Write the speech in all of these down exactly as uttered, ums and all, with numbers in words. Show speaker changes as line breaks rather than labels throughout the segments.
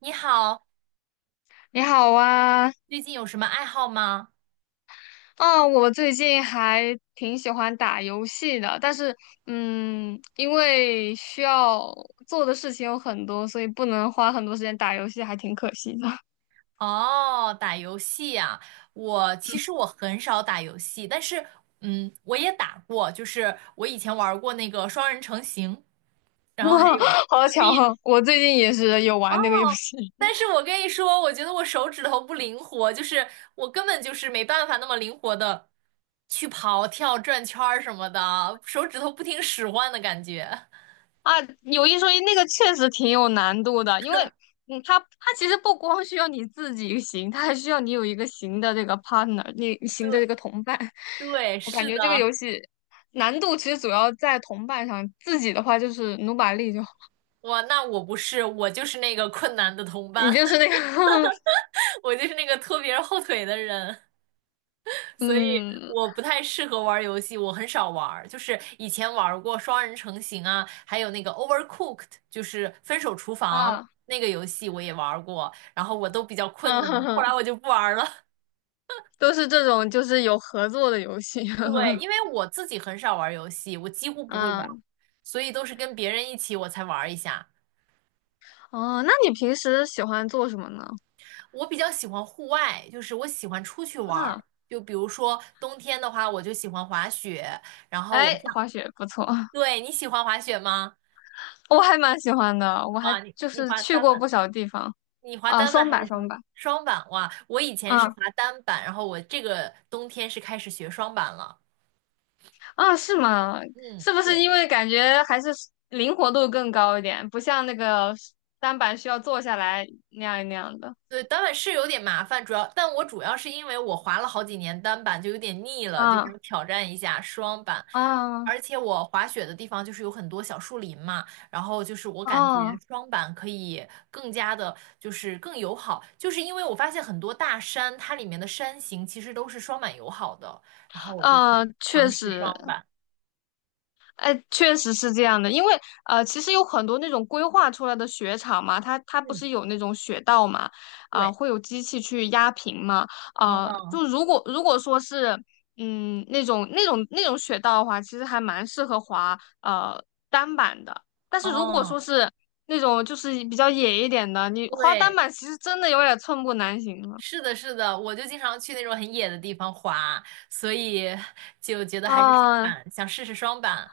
你好，
你好啊，
最近有什么爱好吗？
啊，我最近还挺喜欢打游戏的，但是，嗯，因为需要做的事情有很多，所以不能花很多时间打游戏，还挺可惜的。
哦，打游戏呀，我其实我很少打游戏，但是嗯，我也打过，就是我以前玩过那个双人成行，然后还有
好巧啊，
Switch。
我最近也是有玩那个游
哦，
戏。
但是我跟你说，我觉得我手指头不灵活，就是我根本就是没办法那么灵活的去跑、跳、转圈儿什么的，手指头不听使唤的感觉。
啊，有一说一，那个确实挺有难度的，因为嗯，它它其实不光需要你自己行，它还需要你有一个行的这个 partner，你行的这
对
个同伴。
对，
我感
是
觉这个
的。
游戏难度其实主要在同伴上，自己的话就是努把力就好，
哇，那我不是，我就是那个困难的同
你
伴，
就是那个
我就是那个拖别人后腿的人，所以
嗯
我不太适合玩游戏，我很少玩儿就是以前玩过双人成行啊，还有那个 Overcooked，就是分手厨房
啊
那个游戏我也玩过，然后我都比较困
嗯哼
难，后来
哼，
我就不玩儿了。
都是这种就是有合作的游戏。
对，因为我自己很少玩游戏，我几乎不会玩，
嗯
所以都是跟别人一起我才玩一下。
哦，那你平时喜欢做什么呢？
我比较喜欢户外，就是我喜欢出去玩
啊，
儿。就比如说冬天的话，我就喜欢滑雪。然后我
哎，
上，
滑雪不错。
对，你喜欢滑雪吗？
我还蛮喜欢的，我还
哇，你
就
你
是
滑
去
单
过
板，
不少地方
你滑
啊。
单板
双
还
板
是双
双
板
板，
双板哇，我以前是
啊
滑单板，然后我这个冬天是开始学双板了。
啊是吗？
嗯，
是不是
对。
因为感觉还是灵活度更高一点，不像那个单板需要坐下来那样那样的？
对，单板是有点麻烦，主要，但我主要是因为我滑了好几年单板，就有点腻了，就
啊
想挑战一下双板。
啊
而且我滑雪的地方就是有很多小树林嘛，然后就是我
哦
感觉
啊
双板可以更加的，就是更友好，就是因为我发现很多大山，它里面的山形其实都是双板友好的，然后我就想
呃，确
尝试
实，
双板。
哎，确实是这样的，因为呃，其实有很多那种规划出来的雪场嘛，它它不
嗯，
是有那种雪道嘛，啊、
对，
会有机器去压平嘛，啊、
嗯
就如果如果说是嗯那种那种那种雪道的话，其实还蛮适合滑呃单板的，但是如果
嗯，
说是那种就是比较野一点的，你滑单
对。
板其实真的有点寸步难行了。
是的，是的，我就经常去那种很野的地方滑，所以就觉得还是双
啊、
板，想试试双板。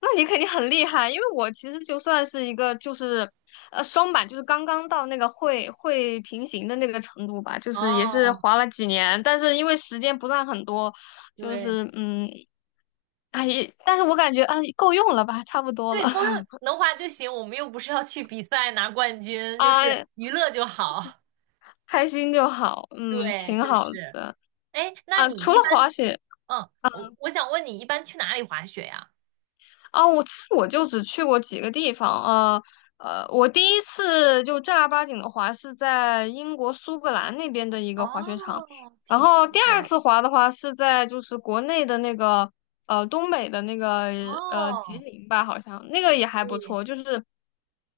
那你肯定很厉害，因为我其实就算是一个就是呃双板，就是刚刚到那个会会平行的那个程度吧，就是也是
哦，
滑了几年，但是因为时间不算很多，就
对
是嗯，哎，也但是我感觉啊够用了吧，差不多了。
对，够用，能滑就行，我们又不是要去比赛拿冠 军，就是
啊，
娱乐就好。
开心就好，嗯，
对，
挺
就
好
是。
的
哎，那
啊。
你
除
一
了
般，
滑雪。
嗯，我我想问你，一般去哪里滑雪呀？
啊，我其实我就只去过几个地方，呃呃，我第一次就正儿八经的滑是在英国苏格兰那边的一个滑雪场，
哦，
然
挺
后
好
第二
的。
次滑的话是在就是国内的那个呃东北的那个呃吉
哦，
林吧，好像那个也还不
对，
错，就是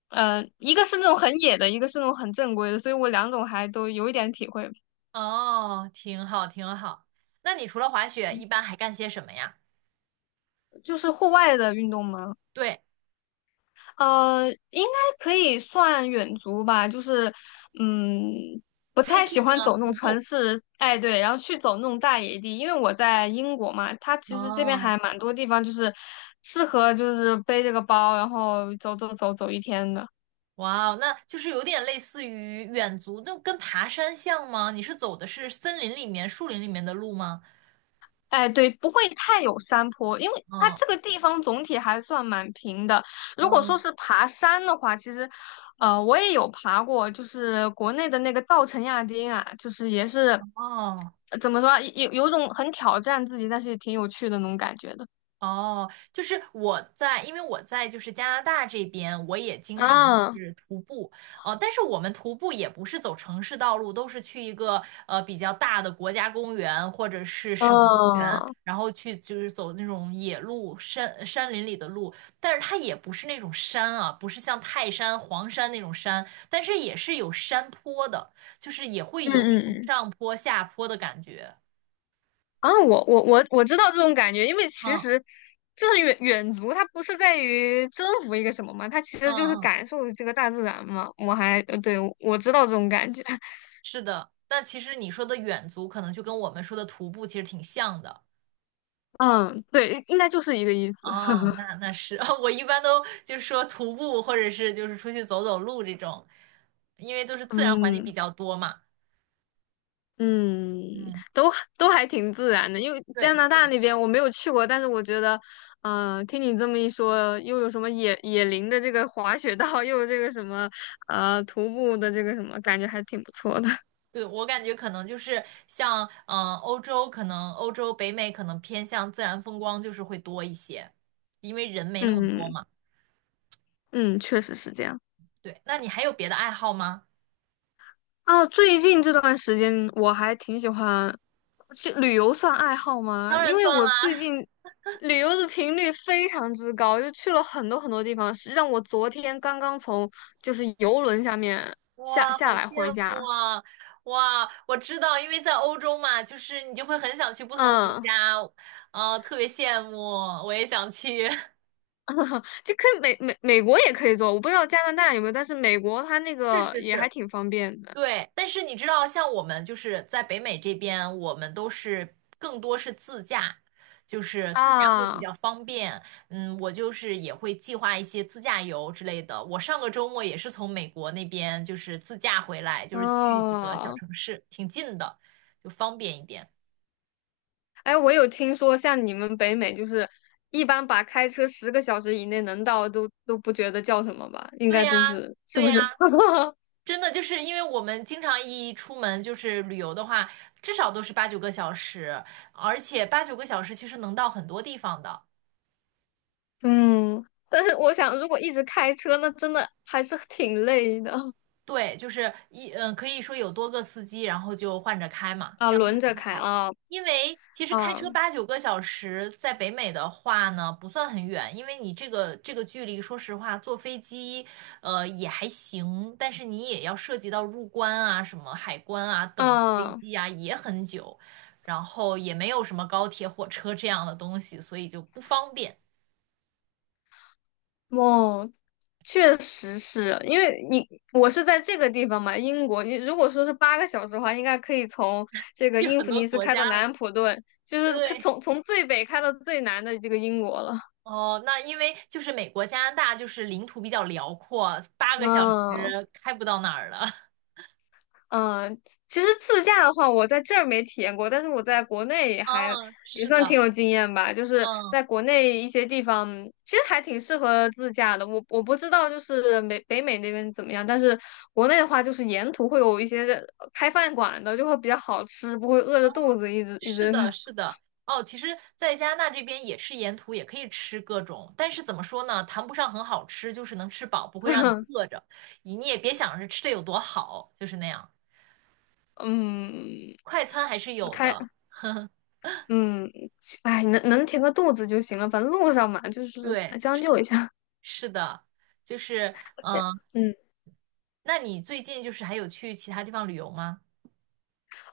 呃一个是那种很野的，一个是那种很正规的，所以我两种还都有一点体会，
哦，挺好，挺好。那你除了滑雪，一般还干些什么呀？
就是户外的运动嘛。
对。
呃，应该可以算远足吧，就是，嗯，不太喜
hiking
欢
吗？
走那
徒
种城
步？
市，哎，对，然后去走那种大野地，因为我在英国嘛，它其实这边
哦，
还蛮多地方就是适合就是背这个包，然后走走走走一天的。
哇哦，那就是有点类似于远足，就跟爬山像吗？你是走的是森林里面、树林里面的路吗？
哎，对，不会太有山坡，因为它
嗯，
这个地方总体还算蛮平的。如果
哦。
说是爬山的话，其实，呃，我也有爬过，就是国内的那个稻城亚丁啊，就是也是，
哦，
呃怎么说啊有有种很挑战自己，但是也挺有趣的那种感觉的。
哦，就是我在，因为我在就是加拿大这边，我也经常
啊，
是徒步，呃，但是我们徒步也不是走城市道路，都是去一个呃比较大的国家公园或者是省公园，
哦，
然后去就是走那种野路、山山林里的路，但是它也不是那种山啊，不是像泰山、黄山那种山，但是也是有山坡的，就是也会
嗯
有一
嗯
种
嗯。
上坡下坡的感觉。
啊，我我我我知道这种感觉，因为其
嗯
实就是远远足，它不是在于征服一个什么嘛，它其
嗯
实就是
嗯。
感受这个大自然嘛。我还呃对，我知道这种感觉。
是的，但其实你说的远足可能就跟我们说的徒步其实挺像的。
嗯，对，应该就是一个意思。
哦，那那是，我一般都就是说徒步或者是就是出去走走路这种，因为都是自然环境比
嗯
较多嘛。
嗯，
嗯，
都都还挺自然的，因为加
对
拿大那边我没有去过，但是我觉得，嗯、听你这么一说，又有什么野野林的这个滑雪道，又有这个什么呃徒步的这个什么，感觉还挺不错的。
对，我感觉可能就是像嗯、呃欧洲，可能欧洲北美可能偏向自然风光就是会多一些，因为人没那么多
嗯
嘛。
嗯，确实是这样。
对，那你还有别的爱好吗？
啊，最近这段时间我还挺喜欢，去旅游算爱好吗？
当然
因为
算
我最
啦。
近旅游的频率非常之高，就去了很多很多地方。实际上，我昨天刚刚从就是游轮下面下
哇，
下
好
来回
羡慕
家。
啊！哇，我知道，因为在欧洲嘛，就是你就会很想去不同的国
嗯，
家，啊，特别羡慕，我也想去。
就可以美美美国也可以坐，我不知道加拿大有没有，但是美国它那
是
个
是
也还
是。
挺方便的
对，但是你知道，像我们就是在北美这边，我们都是更多是自驾，就是自驾会比
啊。
较方便。嗯，我就是也会计划一些自驾游之类的。我上个周末也是从美国那边就是自驾回来，就是去几个小
哦，
城市，挺近的，就方便一点。
哎，我有听说，像你们北美，就是一般把开车十个小时以内能到都都不觉得叫什么吧？应
对
该
呀，
都是是
对
不
呀，
是？
真的就是因为我们经常一出门就是旅游的话，至少都是八九个小时，而且八九个小时其实能到很多地方的。
嗯，但是我想，如果一直开车，那真的还是挺累的
对，就是一嗯，可以说有多个司机，然后就换着开嘛，
啊，
这样就
轮着
还
开
好。
啊
因为其实开
啊
车八九个小时，在北美的话呢，不算很远，因为你这个这个距离，说实话，坐飞机，呃，也还行，但是你也要涉及到入关啊、什么海关啊、等飞
啊！
机啊，也很久，然后也没有什么高铁、火车这样的东西，所以就不方便。
哦，确实是，因为你我是在这个地方嘛，英国，你如果说是八个小时的话，应该可以从这 个
去
英
很
弗
多
尼斯
国
开到
家
南
了，
安普顿，就是可
对。
从从最北开到最南的这个英国了。
哦，那因为就是美国、加拿大就是领土比较辽阔，八个小时
嗯
开不到哪儿了。
嗯，其实自驾的话，我在这儿没体验过，但是我在国内也还
嗯，
也
是
算挺
的，
有经验吧。就是
嗯，
在国内一些地方，其实还挺适合自驾的。我我不知道就是美北美那边怎么样，但是国内的话，就是沿途会有一些呃开饭馆的，就会比较好吃，不会饿
哦，
着肚子一直一
是
直。
的，是的。哦，其实，在加拿大这边也是沿途也可以吃各种，但是怎么说呢，谈不上很好吃，就是能吃饱，不会让你饿 着。你你也别想着吃的有多好，就是那样。
嗯
快餐还是有的，
开嗯哎，能能填个肚子就行了，反正路上嘛，就是
对，
将就一下。
是的，就是嗯，
嗯。
那你最近就是还有去其他地方旅游吗？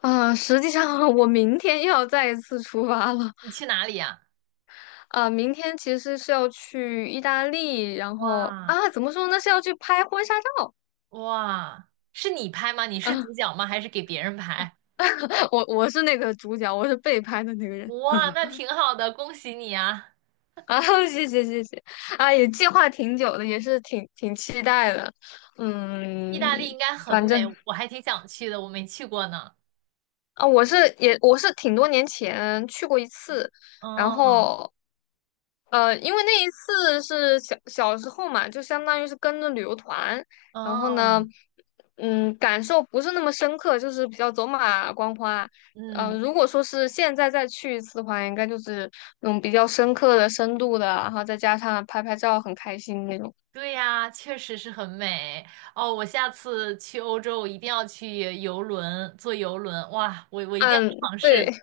啊、实际上 我明天又要再一次出发了。
你去哪里呀？
啊、明天其实是要去意大利，然后
哇，
啊，怎么说呢，是要去拍婚纱照。
哇，是你拍吗？你是主角吗？还是给别人拍？
我我是那个主角，我是被拍的那个人
哇，那挺好的，恭喜你啊！
啊。谢谢谢谢。啊，也计划挺久的，也是挺挺期待的。
意
嗯，
大利应该很
反正。
美，我还挺想去的，我没去过呢。
啊，我是也我是挺多年前去过一次，然
哦，
后呃，因为那一次是小小时候嘛，就相当于是跟着旅游团，然后
哦，
呢，嗯，感受不是那么深刻，就是比较走马观花。嗯、
嗯，
呃如果说是现在再去一次的话，应该就是那种比较深刻的、深度的，然后再加上拍拍照很开心那种。
对呀，确实是很美。哦，我下次去欧洲，我一定要去游轮，坐游轮。哇，我我一定要
嗯，
尝
对。
试。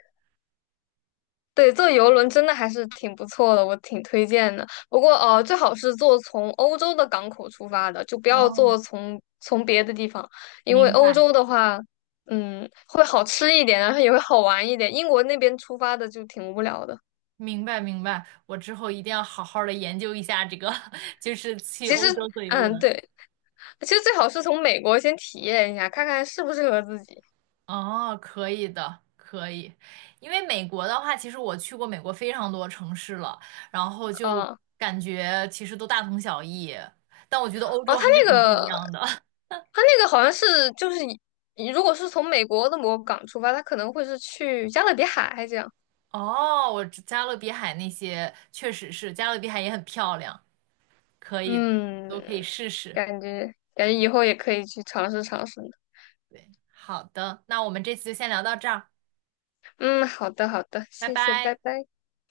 对，坐游轮真的还是挺不错的，我挺推荐的。不过，呃，最好是坐从欧洲的港口出发的，就不要
哦，
坐从从别的地方，因为
明
欧
白。
洲的话，嗯，会好吃一点，然后也会好玩一点。英国那边出发的就挺无聊的。
明白明白，我之后一定要好好的研究一下这个，就是去
其实，
欧洲坐游
嗯，
轮。
对，其实最好是从美国先体验一下，看看适不适合自己。
哦，可以的，可以。因为美国的话，其实我去过美国非常多城市了，然后就
啊，
感觉其实都大同小异，但我觉得欧
哦，
洲还
他
是
那
很不一
个，
样的。
他那个好像是就是以如果是从美国的某个港出发，他可能会是去加勒比海这样。
哦，我知加勒比海那些确实是，加勒比海也很漂亮，可以的，都可以
嗯，
试试。
感觉感觉以后也可以去尝试尝试呢。
对，好的，那我们这次就先聊到这儿，
嗯，好的好的，
拜
谢谢，拜
拜。
拜。